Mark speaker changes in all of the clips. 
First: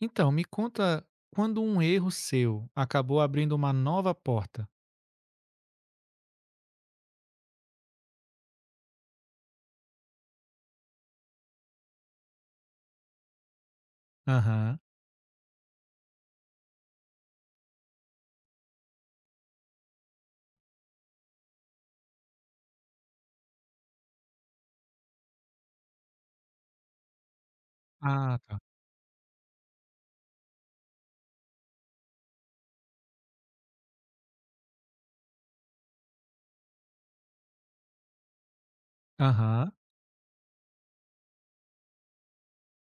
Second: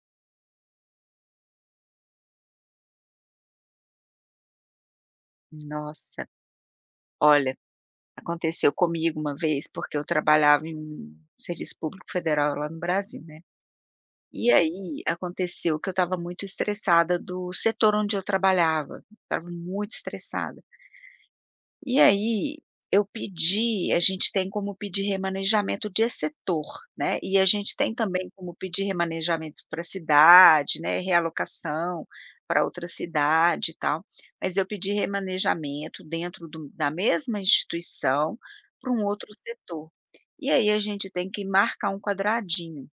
Speaker 1: Então, me conta quando um erro seu acabou abrindo uma nova porta?
Speaker 2: Nossa! Olha, aconteceu comigo uma vez, porque eu trabalhava em serviço público federal lá no Brasil, né, e
Speaker 1: Aham.
Speaker 2: aí aconteceu que eu estava muito estressada do setor onde eu trabalhava, estava muito estressada. E aí, eu pedi a gente tem como pedir remanejamento de setor, né, e a gente tem também
Speaker 1: Ah,
Speaker 2: como
Speaker 1: tá.
Speaker 2: pedir remanejamento para cidade, né, realocação para outra cidade e tal, mas eu pedi remanejamento dentro do da mesma instituição para um outro
Speaker 1: Aham.
Speaker 2: setor, e aí a gente tem que marcar um quadradinho,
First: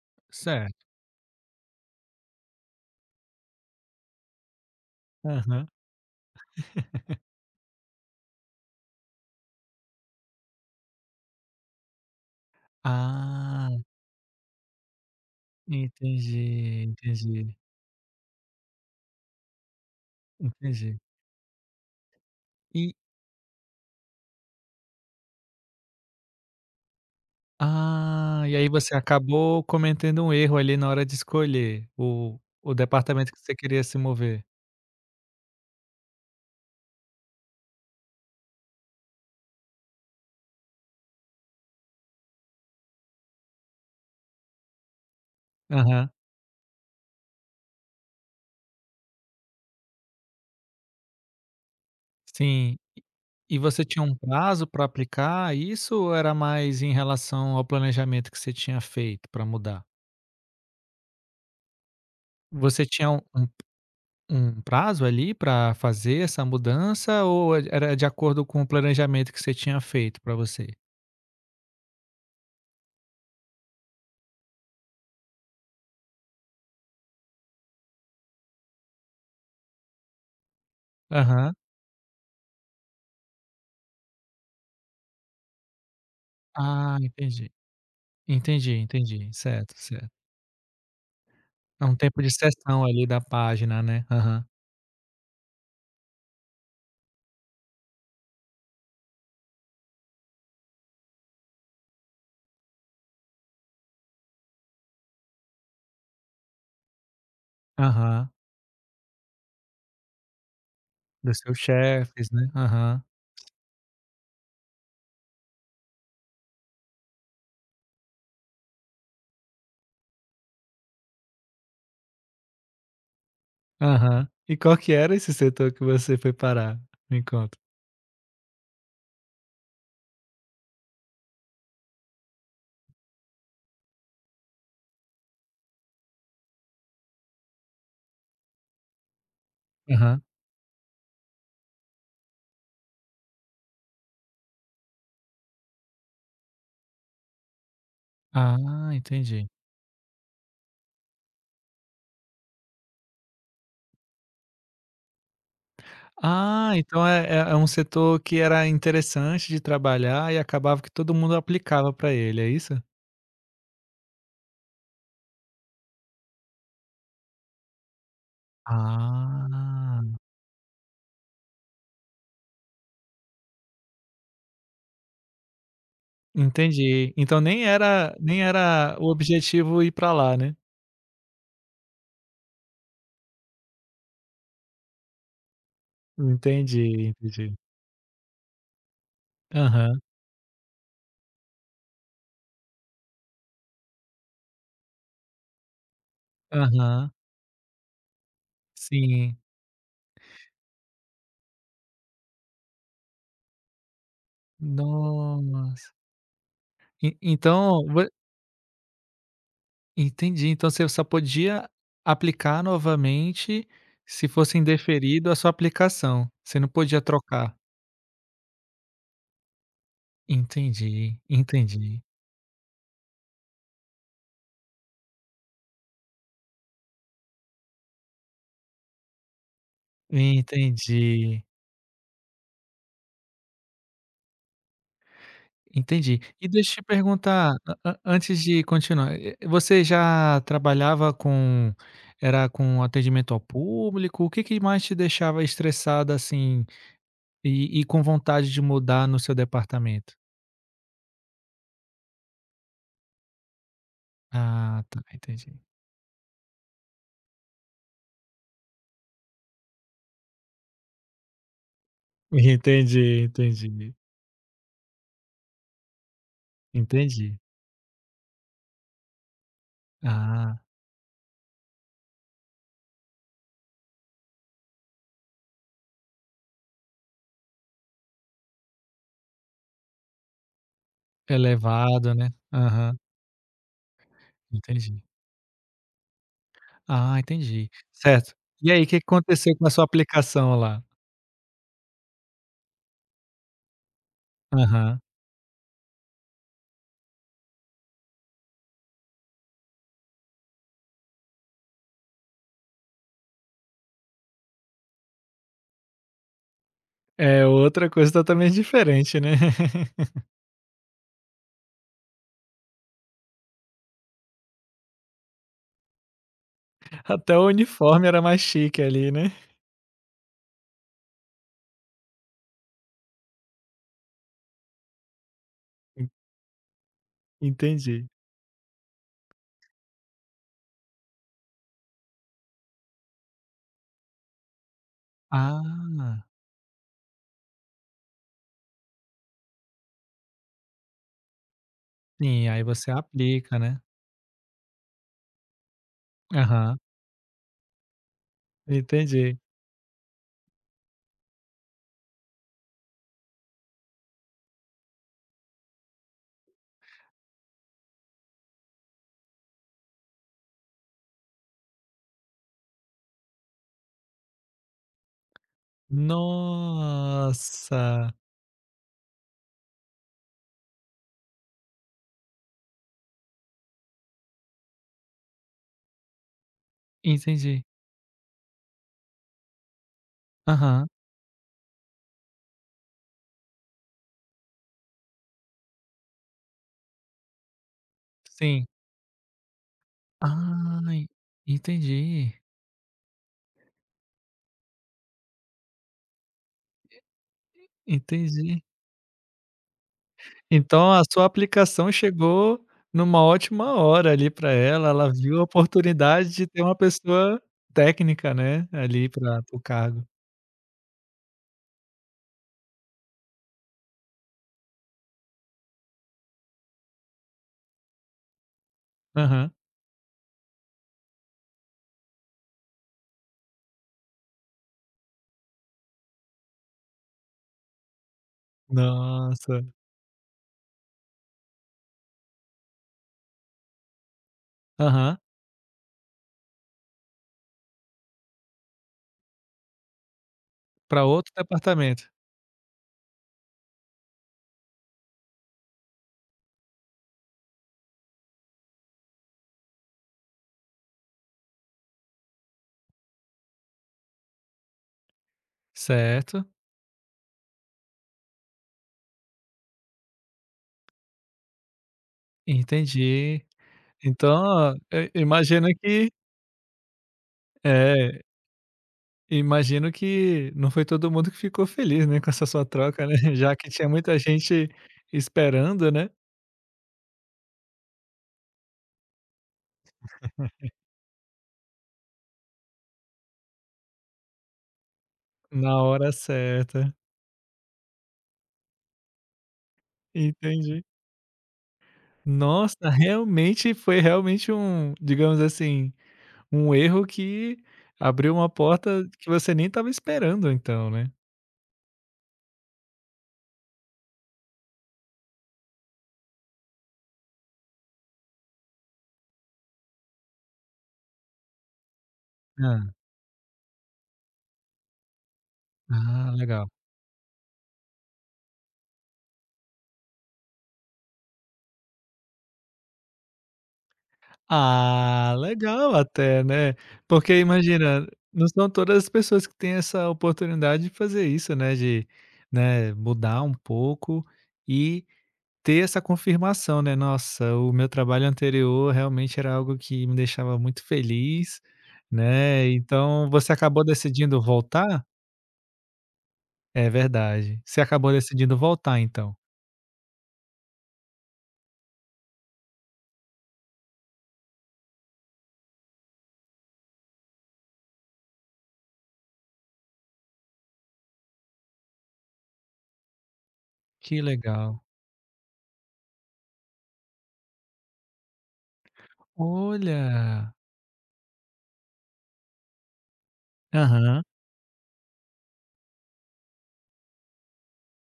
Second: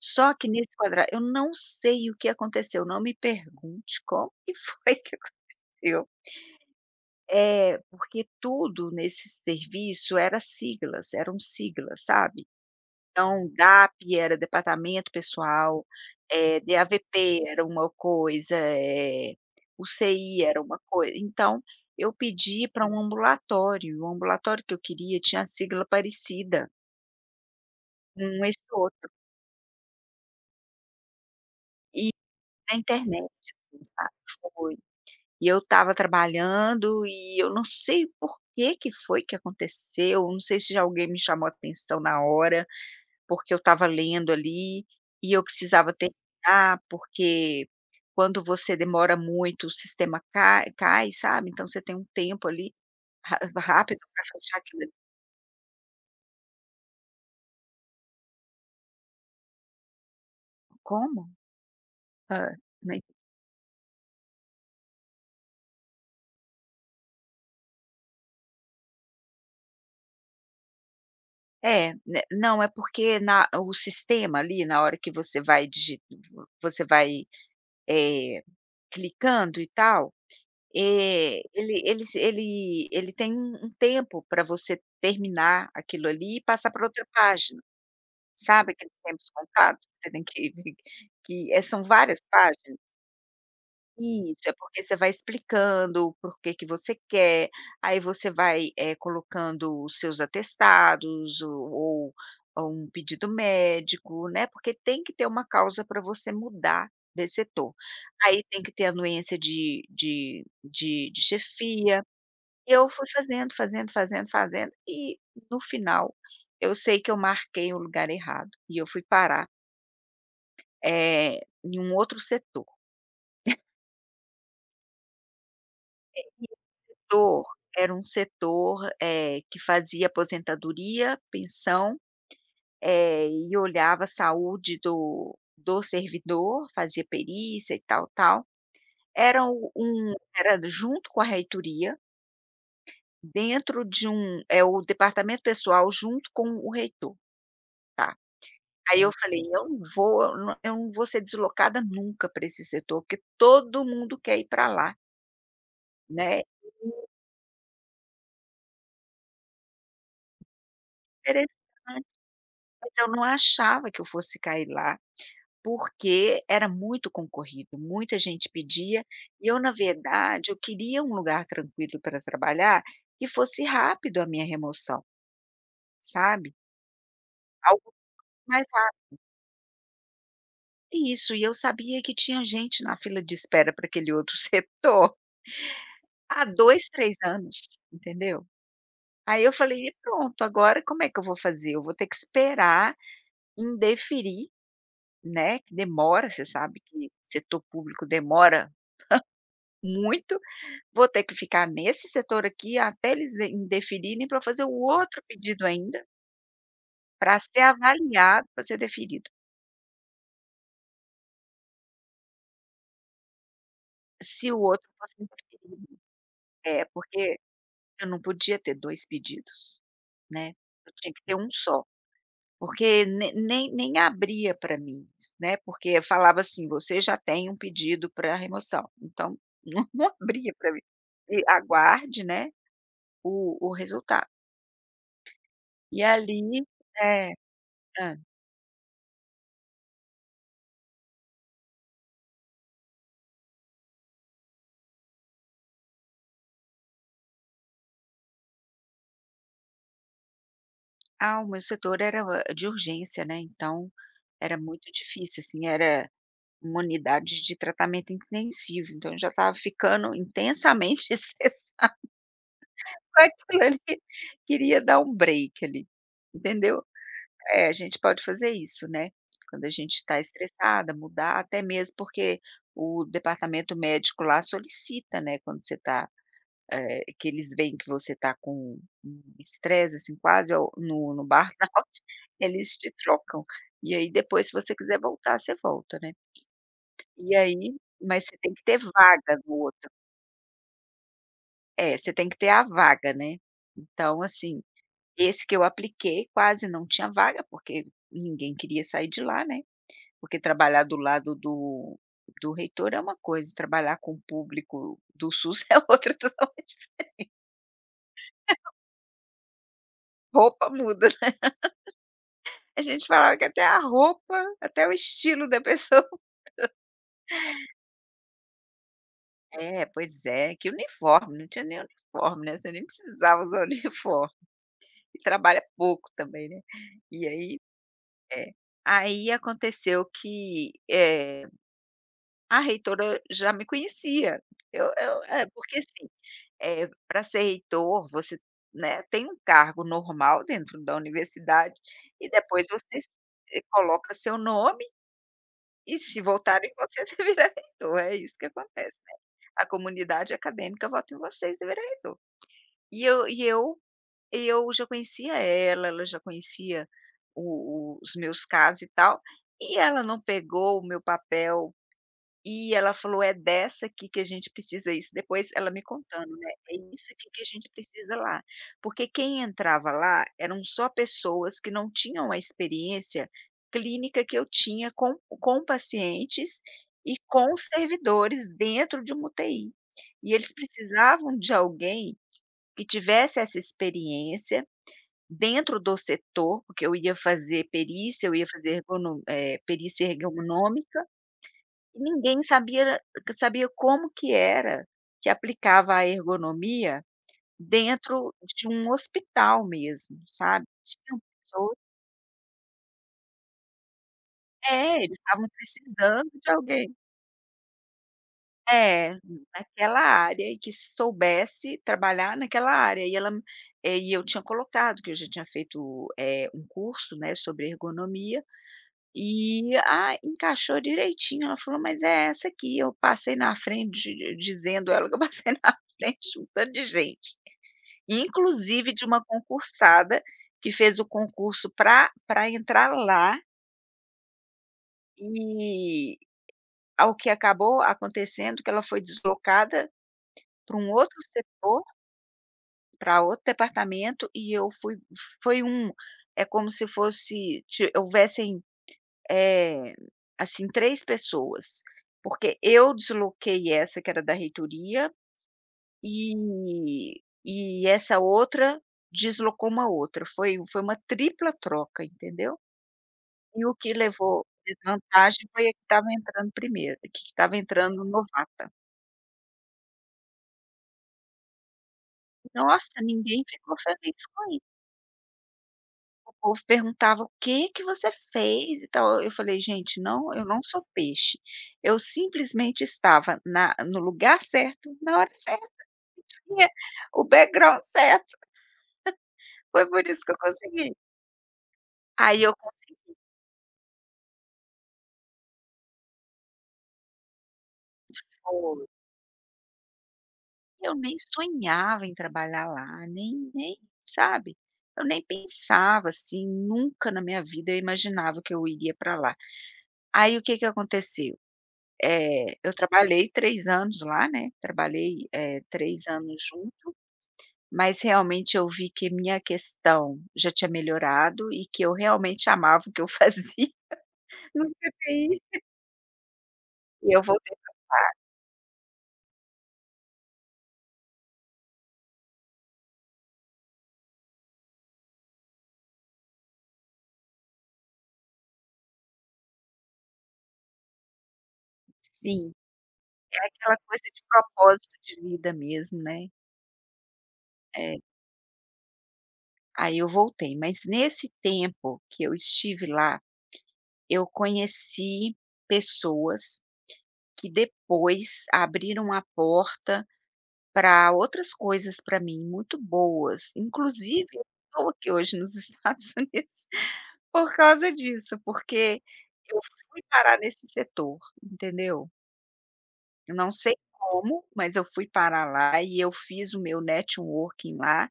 Speaker 2: só que nesse
Speaker 1: Certo.
Speaker 2: quadra eu não sei o que aconteceu, não me pergunte como que foi que
Speaker 1: Aham.
Speaker 2: aconteceu. É, Porque tudo nesse serviço era siglas, eram sigla, sabe, então
Speaker 1: Ah.
Speaker 2: DAP era departamento pessoal, eh,
Speaker 1: Entendi,
Speaker 2: DAVP
Speaker 1: entendi.
Speaker 2: era uma coisa, eh, UCI era uma
Speaker 1: Entendi.
Speaker 2: coisa então, eu pedi para
Speaker 1: E
Speaker 2: um ambulatório, e o ambulatório que eu queria tinha a sigla parecida. Hum,
Speaker 1: Ah, e
Speaker 2: esse
Speaker 1: aí você
Speaker 2: outro.
Speaker 1: acabou cometendo um erro ali na hora de escolher
Speaker 2: E
Speaker 1: o o
Speaker 2: na internet,
Speaker 1: departamento que você queria se
Speaker 2: [unintelligible]
Speaker 1: mover.
Speaker 2: foi, eu estava trabalhando e eu não sei por que que foi que aconteceu, não sei se já alguém me chamou atenção na hora, porque eu estava lendo ali e eu precisava
Speaker 1: Aham.
Speaker 2: terminar, porque quando você demora muito o sistema cai cai, sabe. Então você tem um tempo ali
Speaker 1: Sim,
Speaker 2: ra
Speaker 1: e e você
Speaker 2: rápido
Speaker 1: tinha um
Speaker 2: para fechar
Speaker 1: prazo
Speaker 2: aquilo
Speaker 1: para
Speaker 2: ali.
Speaker 1: aplicar isso ou era mais em relação ao planejamento que você tinha feito para mudar?
Speaker 2: Como? Hã,
Speaker 1: Você
Speaker 2: nem
Speaker 1: tinha u um um prazo, ali, para fazer essa mudança ou e era de acordo com o planejamento que você tinha feito para você?
Speaker 2: É, né, não é porque na o sistema ali na hora que você vai digi v você vai, eh, clicando e tal, eh,
Speaker 1: Aham.
Speaker 2: ele eles ele ele tem um um tempo para você terminar aquilo ali e passar para
Speaker 1: Ah,
Speaker 2: outra
Speaker 1: entendi.
Speaker 2: página, sabe
Speaker 1: Entendi,
Speaker 2: aqueles
Speaker 1: entendi,
Speaker 2: tempos
Speaker 1: certo,
Speaker 2: contados que
Speaker 1: certo.
Speaker 2: você tem que que eh, são
Speaker 1: É um
Speaker 2: várias
Speaker 1: tempo de
Speaker 2: páginas?
Speaker 1: sessão ali da página, né, aham.
Speaker 2: Isso, é porque você vai explicando o porquê que você quer, aí você vai, eh, colocando os seus atestados ou ou ou um pedido médico, né. Porque tem que ter uma causa para você mudar desse setor.
Speaker 1: Aham.
Speaker 2: Aí tem que ter anuência de de de de
Speaker 1: Dos seus
Speaker 2: chefia,
Speaker 1: chefes, né,
Speaker 2: e eu
Speaker 1: aham.
Speaker 2: fui fazendo, fazendo, fazendo, fazendo, e no final eu sei que eu marquei um lugar errado e eu fui parar Eh, em um outro setor.
Speaker 1: Aham. E qual que era esse setor que você
Speaker 2: [unintelligible]
Speaker 1: foi parar? me
Speaker 2: setor,
Speaker 1: conta!
Speaker 2: era um setor, eh, que fazia aposentadoria, pensão, eh, e olhava a saúde do do servidor, fazia perícia e tal, tal. Era um um
Speaker 1: Aham.
Speaker 2: era junto com a reitoria, dentro de um é o departamento pessoal junto com o reitor,
Speaker 1: Ah,
Speaker 2: tá. Aí eu falei:
Speaker 1: entendi.
Speaker 2: "Eu não vou, eu n eu não vou ser deslocada nunca para esse setor, porque todo mundo quer ir para lá" né,
Speaker 1: Ah, então
Speaker 2: e
Speaker 1: é é é um setor que era interessante de trabalhar e acabava que todo mundo aplicava
Speaker 2: Interessante,
Speaker 1: para ele, é isso?
Speaker 2: mas eu não achava que eu fosse cair lá, porque era muito concorrido, muita gente pedia, e eu, na
Speaker 1: Ah.
Speaker 2: verdade, eu queria um lugar tranquilo para trabalhar que fosse rápido a minha remoção sabe
Speaker 1: Entendi, então, nem
Speaker 2: algo
Speaker 1: era nem
Speaker 2: mais
Speaker 1: era o
Speaker 2: rápido.
Speaker 1: objetivo ir para lá, né?
Speaker 2: Isso. E eu sabia que tinha gente na fila de espera para aquele outro setor há 2,
Speaker 1: Entendi,
Speaker 2: 3
Speaker 1: entendi.
Speaker 2: anos, entendeu? Aí eu falei: "E,
Speaker 1: Aham.
Speaker 2: pronto, agora como é que eu vou fazer? Eu vou ter que esperar indeferir", né, que demora, você sabe que
Speaker 1: Aham.
Speaker 2: setor público demora
Speaker 1: Sim.
Speaker 2: muito, vou ter que ficar nesse setor aqui até eles in indeferirem, para eu fazer o outro pedido
Speaker 1: Nossa.
Speaker 2: ainda
Speaker 1: En
Speaker 2: para ser
Speaker 1: então, vo
Speaker 2: avaliado, para ser deferido.
Speaker 1: Entendi, então você só podia aplicar novamente se
Speaker 2: Se
Speaker 1: fosse
Speaker 2: o outro
Speaker 1: indeferido a sua
Speaker 2: [unintelligible]
Speaker 1: aplicação, você não
Speaker 2: é,
Speaker 1: podia
Speaker 2: porque
Speaker 1: trocar.
Speaker 2: eu não podia ter 2 pedidos, né, eu tinha
Speaker 1: Entendi,
Speaker 2: que ter 1 só,
Speaker 1: entendi.
Speaker 2: porque ne nem nem abria para mim, né, porque falava assim: "Você já tem um pedido para remoção", então não não abria para mim.
Speaker 1: Entendi.
Speaker 2: Aguarde, né, o o resultado. E
Speaker 1: Entendi.
Speaker 2: ali,
Speaker 1: E deixa eu te
Speaker 2: né
Speaker 1: perguntar, a a
Speaker 2: Hã.
Speaker 1: antes de continuar, eh -eh, você já trabalhava com era com atendimento ao público, o que que mais te deixava estressada assim, e e com vontade de mudar no seu departamento?
Speaker 2: Ah, o meu setor era o eh, de urgência, né, então, era
Speaker 1: Ah,
Speaker 2: muito
Speaker 1: tá
Speaker 2: difícil
Speaker 1: entendi.
Speaker 2: assim, era uma unidade de tratamento intensivo, então eu já estava ficando intensamente estressada.
Speaker 1: Entendi,
Speaker 2: Mas
Speaker 1: entendi.
Speaker 2: [unintelligible] queria dar um break ali, entendeu?
Speaker 1: Entendi.
Speaker 2: É, a gente pode fazer isso, né, quando a gente está
Speaker 1: Ah.
Speaker 2: estressada, mudar, até mesmo porque o departamento médico lá solicita, né, quando você está, eh, que eles veem que você está com um estresse assim, quase ao no no burnout
Speaker 1: Elevado né,
Speaker 2: eles te
Speaker 1: aham.
Speaker 2: trocam, e aí depois, se você quiser
Speaker 1: Entendi.
Speaker 2: voltar, você volta né.
Speaker 1: Ah,
Speaker 2: E
Speaker 1: entendi,
Speaker 2: aí, mas
Speaker 1: certo.
Speaker 2: você tem que
Speaker 1: E
Speaker 2: ter
Speaker 1: aí o que que
Speaker 2: vaga do
Speaker 1: aconteceu com a sua
Speaker 2: outro.
Speaker 1: aplicação, lá?
Speaker 2: É você tem que ter a vaga, né. Então, assim,
Speaker 1: Aham.
Speaker 2: esse que eu apliquei, quase não tinha vaga, porque ninguém queria sair de lá né, porque trabalhar do lado do do reitor é uma coisa e trabalhar com o público do SUS é outra totalmente diferente.
Speaker 1: É outra coisa totalmente
Speaker 2: [unintelligible]
Speaker 1: diferente, né.
Speaker 2: Roupa muda, né. A gente falava que até a roupa, até o estilo da pessoa mudou.
Speaker 1: Até o uniforme era mais chique ali, né.
Speaker 2: É, pois é. Que uniforme? Não tinha nem uniforme, né, você nem precisava usar uniforme e trabalha pouco também, né. E aí
Speaker 1: Entendi.
Speaker 2: É. Aí aconteceu que, eh, a reitora já me conhecia. Eu eu é porque, assim,
Speaker 1: Ah.
Speaker 2: pra ser reitor, você, né, tem um cargo normal dentro da universidade e
Speaker 1: Sim, aí
Speaker 2: depois
Speaker 1: você
Speaker 2: você es
Speaker 1: aplica,
Speaker 2: eh,
Speaker 1: né.
Speaker 2: coloca seu nome e se votarem em
Speaker 1: Aham.
Speaker 2: você, você vira reitor. É isso que acontece, né,
Speaker 1: Entendi.
Speaker 2: a comunidade acadêmica vota em você, e você vira reitor. E eu e eu e eu já conhecia ela, ela já conhecia o o os meus casos e tal, e ela não pegou o meu papel e ela falou: “É dessa aqui que a gente precisa”. Isso, depois ela me contando, né: “É isso aqui que a gente precisa
Speaker 1: Nossa.
Speaker 2: lá”, porque quem entrava lá eram só pessoas que não tinham a experiência clínica que eu tinha com com pacientes e com
Speaker 1: Entendi.
Speaker 2: servidores dentro de uma UTI, e eles
Speaker 1: Aham.
Speaker 2: precisavam de alguém que tivesse essa experiência dentro do setor, porque eu ia fazer perícia, eu ia
Speaker 1: Sim.
Speaker 2: fazer ergono eh, perícia ergonômica.
Speaker 1: Ai,
Speaker 2: Ninguém
Speaker 1: entendi.
Speaker 2: sabia era q sabia como que era que aplicava a ergonomia dentro
Speaker 1: Entendi.
Speaker 2: de um hospital mesmo, sabe.
Speaker 1: Então a
Speaker 2: Tinham
Speaker 1: sua
Speaker 2: pessoas
Speaker 1: aplicação chegou em uma ótima hora ali para ela.
Speaker 2: É,
Speaker 1: Ela
Speaker 2: eles
Speaker 1: viu a
Speaker 2: estavam
Speaker 1: oportunidade
Speaker 2: precisando
Speaker 1: de
Speaker 2: de
Speaker 1: ter uma
Speaker 2: alguém.
Speaker 1: pessoa técnica, né, ali
Speaker 2: É,
Speaker 1: para para o
Speaker 2: naquela
Speaker 1: cargo.
Speaker 2: área e que soubesse trabalhar naquela área. E ela é, e eu tinha colocado que eu já tinha feito, eh, um curso, né, sobre ergonomia,
Speaker 1: Aham.
Speaker 2: e, ah, encaixou direitinho. Ela falou: "Mas é essa aqui." Eu passei na frente di dizendo ela que eu passei na frente de um tanto de gente, e inclusive uma
Speaker 1: Nossa.
Speaker 2: concursada que fez o concurso para para entrar lá
Speaker 1: Aham.
Speaker 2: Eh, ao que acabou acontecendo que ela foi deslocada, para um
Speaker 1: Para
Speaker 2: outro
Speaker 1: outro
Speaker 2: setor
Speaker 1: departamento.
Speaker 2: para outro departamento e eu fui foi um é como se fosse te houvessem, eh, assim 3 pessoas. Porque eu desloquei essa que era da reitoria,
Speaker 1: Certo.
Speaker 2: eh, e essa outra deslocou uma outra. Foi foi uma tripla troca, entendeu?
Speaker 1: Entendi.
Speaker 2: E o que
Speaker 1: Então,
Speaker 2: levou
Speaker 1: ó, e eu
Speaker 2: desvantagem foi
Speaker 1: imagino
Speaker 2: a que estava
Speaker 1: que
Speaker 2: entrando primeiro, que estava entrando
Speaker 1: É.
Speaker 2: novata.
Speaker 1: Imagino que não foi todo mundo que ficou feliz, né, com essa sua
Speaker 2: Nossa,
Speaker 1: troca, né,
Speaker 2: ninguém
Speaker 1: já que
Speaker 2: ficou
Speaker 1: tinha muita
Speaker 2: feliz com isso.
Speaker 1: gente esperando, né.
Speaker 2: O povo perguntava: "O que que você fez? E tal", e eu falei: "Gente, não, eu não sou peixe, eu simplesmente estava na no lugar certo, na hora certa,
Speaker 1: Na hora
Speaker 2: isso que é
Speaker 1: certa.
Speaker 2: o background certo". Foi por isso que eu
Speaker 1: Entendi.
Speaker 2: consegui. Aí eu
Speaker 1: Nossa,
Speaker 2: consegui.
Speaker 1: realmente foi realmente um digamos assim, um erro que abriu uma
Speaker 2: Foi.
Speaker 1: porta que você nem estava esperando então,
Speaker 2: Eu
Speaker 1: né.
Speaker 2: nem sonhava em trabalhar lá, nem nem, sabe? Eu nem pensava assim, nunca na minha vida eu imaginava que eu iria para lá. Aí o que que aconteceu? Eh, eu
Speaker 1: Hã.
Speaker 2: trabalhei 3 anos lá, né, trabalhei, eh, 3
Speaker 1: Ah,
Speaker 2: anos
Speaker 1: legal.
Speaker 2: junto, mas, realmente, eu vi que minha questão já tinha melhorado e que eu realmente amava o que eu fazia no
Speaker 1: Ah,
Speaker 2: CTI.
Speaker 1: legal até, né.
Speaker 2: E eu
Speaker 1: Porque
Speaker 2: voltei
Speaker 1: imagina,
Speaker 2: para [unintelligible]
Speaker 1: não são todas as pessoas que têm essa oportunidade de fazer isso, né, de, né, mudar um pouco, e ter essa confirmação, né: "Nossa, o meu trabalho anterior realmente era algo que me deixava muito feliz",
Speaker 2: Sim,
Speaker 1: né, então
Speaker 2: é
Speaker 1: você
Speaker 2: aquela
Speaker 1: acabou
Speaker 2: coisa de
Speaker 1: decidindo
Speaker 2: propósito
Speaker 1: voltar?
Speaker 2: de vida mesmo, né.
Speaker 1: É verdade, você
Speaker 2: É.
Speaker 1: acabou decidindo voltar, então?
Speaker 2: Aí eu voltei, mas nesse tempo que eu estive lá, eu conheci pessoas que depois abriram a porta para outras coisas para mim muito boas,
Speaker 1: Que
Speaker 2: inclusive eu
Speaker 1: legal.
Speaker 2: estou aqui hoje, nos Estados Unidos, por causa disso, porque eu fui parar
Speaker 1: Olha!
Speaker 2: nesse setor, entendeu? Eu não sei
Speaker 1: Aham.
Speaker 2: como, mas eu fui parar lá e eu fiz o meu networking lá,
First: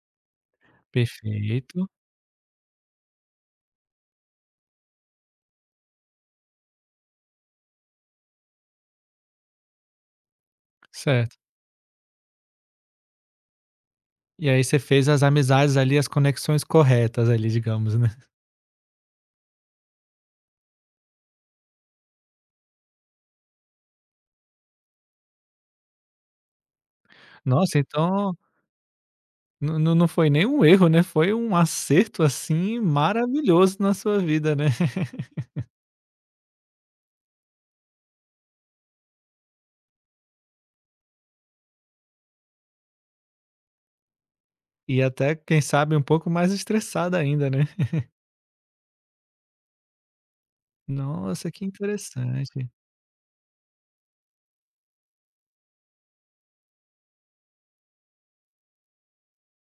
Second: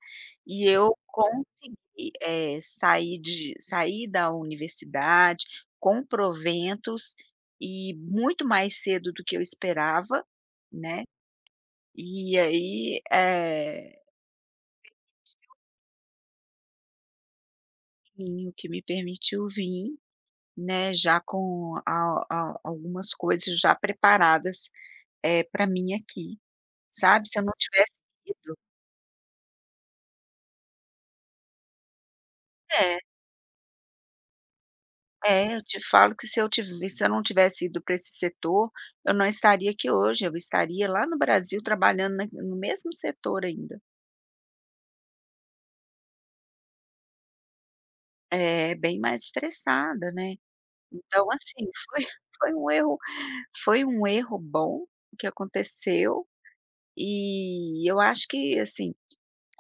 Speaker 2: e eu
Speaker 1: Perfeito.
Speaker 2: consegui, eh, sair de sair da universidade com proventos e muito mais cedo do que eu esperava, né.
Speaker 1: Certo.
Speaker 2: E aí, eh
Speaker 1: E aí você fez as
Speaker 2: [unintelligible]
Speaker 1: amizades, ali, as conexões corretas, ali, digamos, né?
Speaker 2: Sim, o que me permitiu vir, né, já com a a algumas coisas já preparadas, eh, para mim aqui, sabe. Se eu não
Speaker 1: Nossa,
Speaker 2: tivesse
Speaker 1: então
Speaker 2: ido
Speaker 1: não não não foi nem um erro, né, foi um acerto, assim,
Speaker 2: É.
Speaker 1: maravilhoso na sua vida, né?
Speaker 2: É, eu te falo que se eu se eu não tivesse ido para esse setor, eu não estaria aqui hoje, eu estaria lá no Brasil trabalhando na no mesmo setor ainda.
Speaker 1: E até, quem sabe, um pouco mais estressada ainda, né?
Speaker 2: É, bem mais estressada, né? Então,
Speaker 1: Nossa, que
Speaker 2: assim, foi foi
Speaker 1: interessante!
Speaker 2: um erro foi um erro bom que aconteceu, e eu acho que, assim,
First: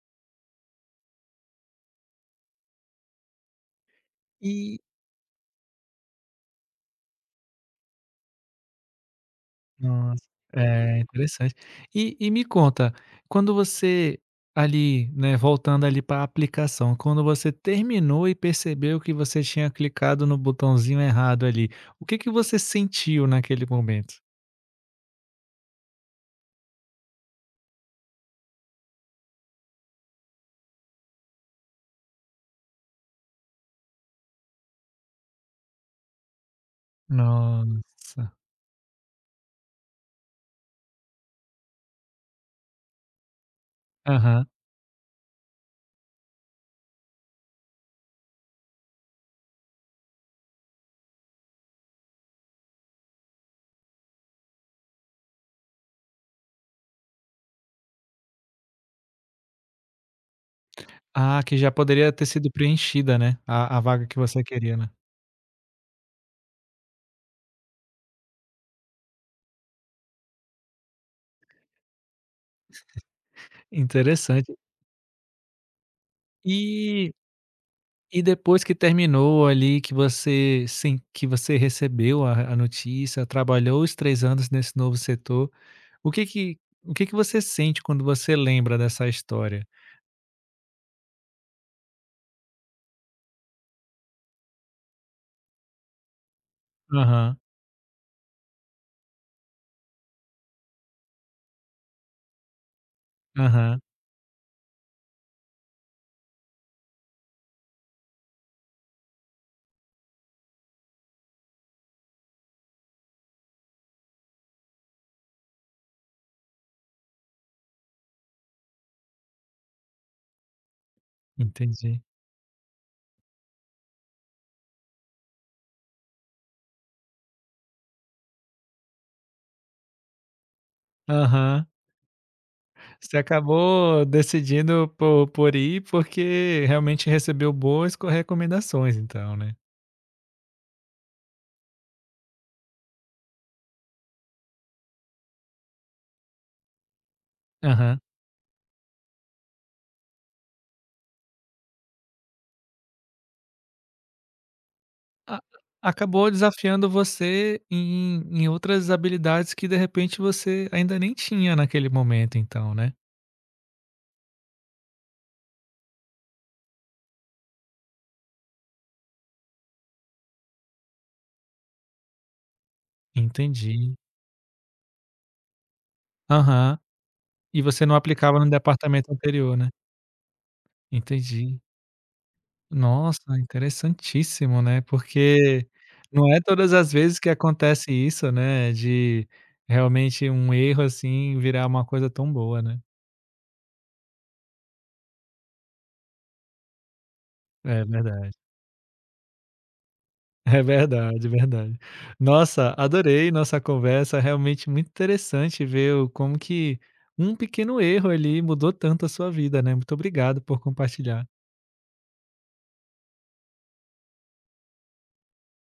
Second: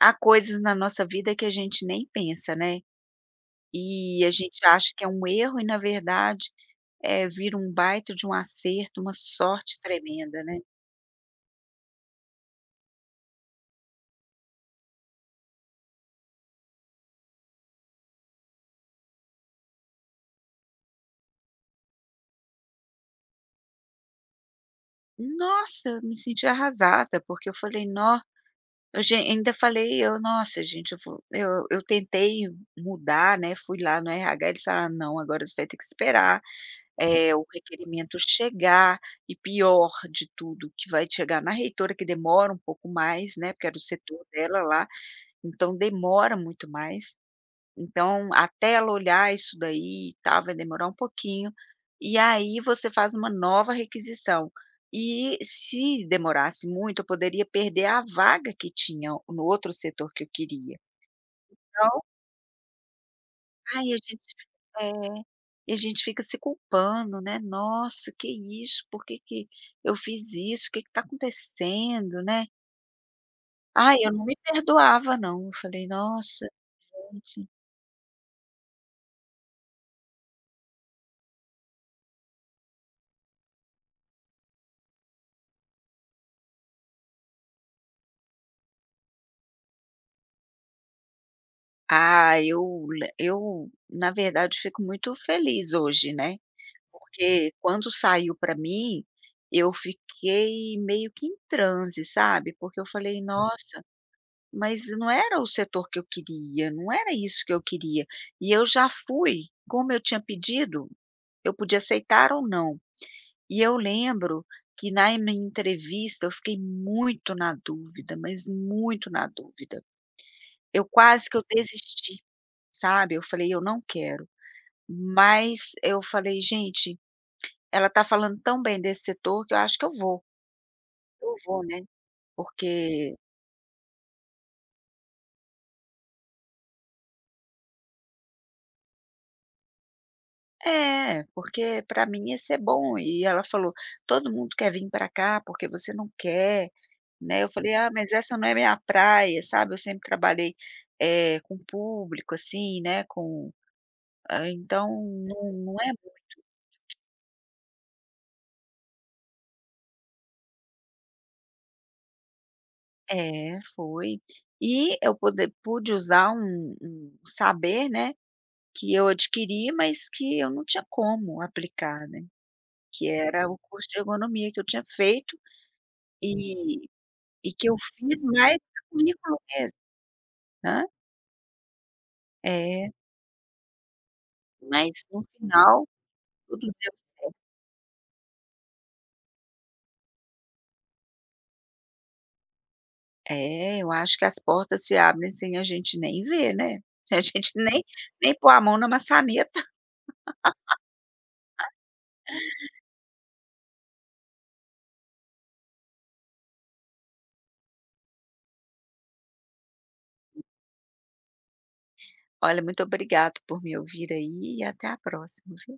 Speaker 2: há coisas na nossa vida que a gente nem pensa, né? E a gente
Speaker 1: E
Speaker 2: acha que é um erro e, na verdade, eh, vira um baita de um acerto, uma sorte
Speaker 1: Nossa,
Speaker 2: tremenda, né?
Speaker 1: é, interessante. E e me conta, quando você, ali né, voltando ali para aplicação, quando você terminou e percebeu que você tinha clicado no botãozinho errado ali, o que que você sentiu naquele momento?
Speaker 2: Nossa! Me senti arrasada, porque eu falei: "Nó". O ge ainda falei: "Eu, nossa gente eu vou" Eu eu tentei mudar, né, fui lá no RH, eles falaram: "Não, agora você vai ter que esperar, eh, o requerimento
Speaker 1: Nossa!
Speaker 2: chegar, e pior de tudo que vai chegar na reitora, que demora um pouco mais, né, porque era o setor
Speaker 1: Aham.
Speaker 2: dela lá, então demora muito mais, então, até ela olhar isso daí e tal vai demorar um pouquinho, e aí você faz uma nova requisição". E se demorasse muito eu poderia perder a vaga que tinha no outro setor que eu queria,
Speaker 1: Ah, que já
Speaker 2: então
Speaker 1: poderia ter sido preenchida, né, a a
Speaker 2: Ai, a
Speaker 1: vaga que
Speaker 2: gente
Speaker 1: você queria,
Speaker 2: É.
Speaker 1: né.
Speaker 2: E a gente fica se culpando, né. "Nossa, que isso, por que que eu fiz isso? Que que tá acontecendo. né?" Ai, eu não me
Speaker 1: Interessante.
Speaker 2: perdoava não, eu falei: "Nossa,
Speaker 1: E
Speaker 2: gente".
Speaker 1: e depois que terminou ali, que você sim, que você recebeu a a notícia, trabalhou os 3 anos nesse novo setor, o que que o que que você sente quando você lembra dessa história?
Speaker 2: Ah, eu le eu, na verdade, fico muito feliz hoje, né.
Speaker 1: Aham.
Speaker 2: Porque, quando saiu para mim, eu fiquei meio que em transe sabe, porque eu falei:
Speaker 1: Aham.
Speaker 2: "Nossa, mas não era o setor que eu queria, não era isso que eu queria", e eu já fui como eu tinha pedido, eu podia aceitar ou não. E eu lembro que na minha entrevista, eu fiquei muito na dúvida, mas muito na dúvida. Eu quase que eu
Speaker 1: Entendi.
Speaker 2: desisti, sabe. Eu falei: "Eu não quero", mas eu falei: "Gente, ela está falando tão bem desse setor, que eu acho que eu vou, eu vou,
Speaker 1: Aham.
Speaker 2: né", Porque
Speaker 1: Você acabou decidindo por por ir porque realmente recebeu boas co recomendações então, né.
Speaker 2: Eh, porque para mim ia ser bom e ela falou: "Todo mundo quer vim para cá, porque você não quer?", né, eu falei: "Ah
Speaker 1: Aham.
Speaker 2: mas essa não é minha praia, sabe, eu sempre trabalhei, eh, com público assim, né, com", hã, então
Speaker 1: Ac
Speaker 2: não não é muito
Speaker 1: acabou desafiando você em em outras habilidades que, de repente, você ainda nem tinha naquele momento, então, né.
Speaker 2: Eh, foi. E eu poder pude usar um um saber, né, que eu adquiri, mas que eu não tinha como aplicar, né, que era o curso
Speaker 1: Entendi.
Speaker 2: de ergonomia que eu tinha feito, eh,
Speaker 1: Aham.
Speaker 2: e
Speaker 1: E
Speaker 2: que eu
Speaker 1: você não
Speaker 2: fiz,
Speaker 1: aplicava no
Speaker 2: né, por
Speaker 1: departamento
Speaker 2: curriculo
Speaker 1: anterior, né.
Speaker 2: mesmo. Ha?
Speaker 1: Entendi.
Speaker 2: É.
Speaker 1: Nossa, interessantíssimo, né,
Speaker 2: Mas no
Speaker 1: porque,
Speaker 2: final,
Speaker 1: não é
Speaker 2: tudo
Speaker 1: todas as
Speaker 2: deu
Speaker 1: vezes que
Speaker 2: certo.
Speaker 1: acontece isso, né, de, realmente um erro assim virar uma coisa tão boa, né.
Speaker 2: É, eu acho que as portas se abrem sem a gente nem ver, né. Se a gente nem,
Speaker 1: É verdade.
Speaker 2: nem pôr a mão na maçaneta
Speaker 1: É verdade, verdade. Nossa, adorei nossa conversa, realmente muito interessante ver o como que um pequeno erro ali, mudou tanto a sua vida, né, muito obrigado por compartilhar.
Speaker 2: Olha, muito obrigado por me ouvir aí e até a próxima viu?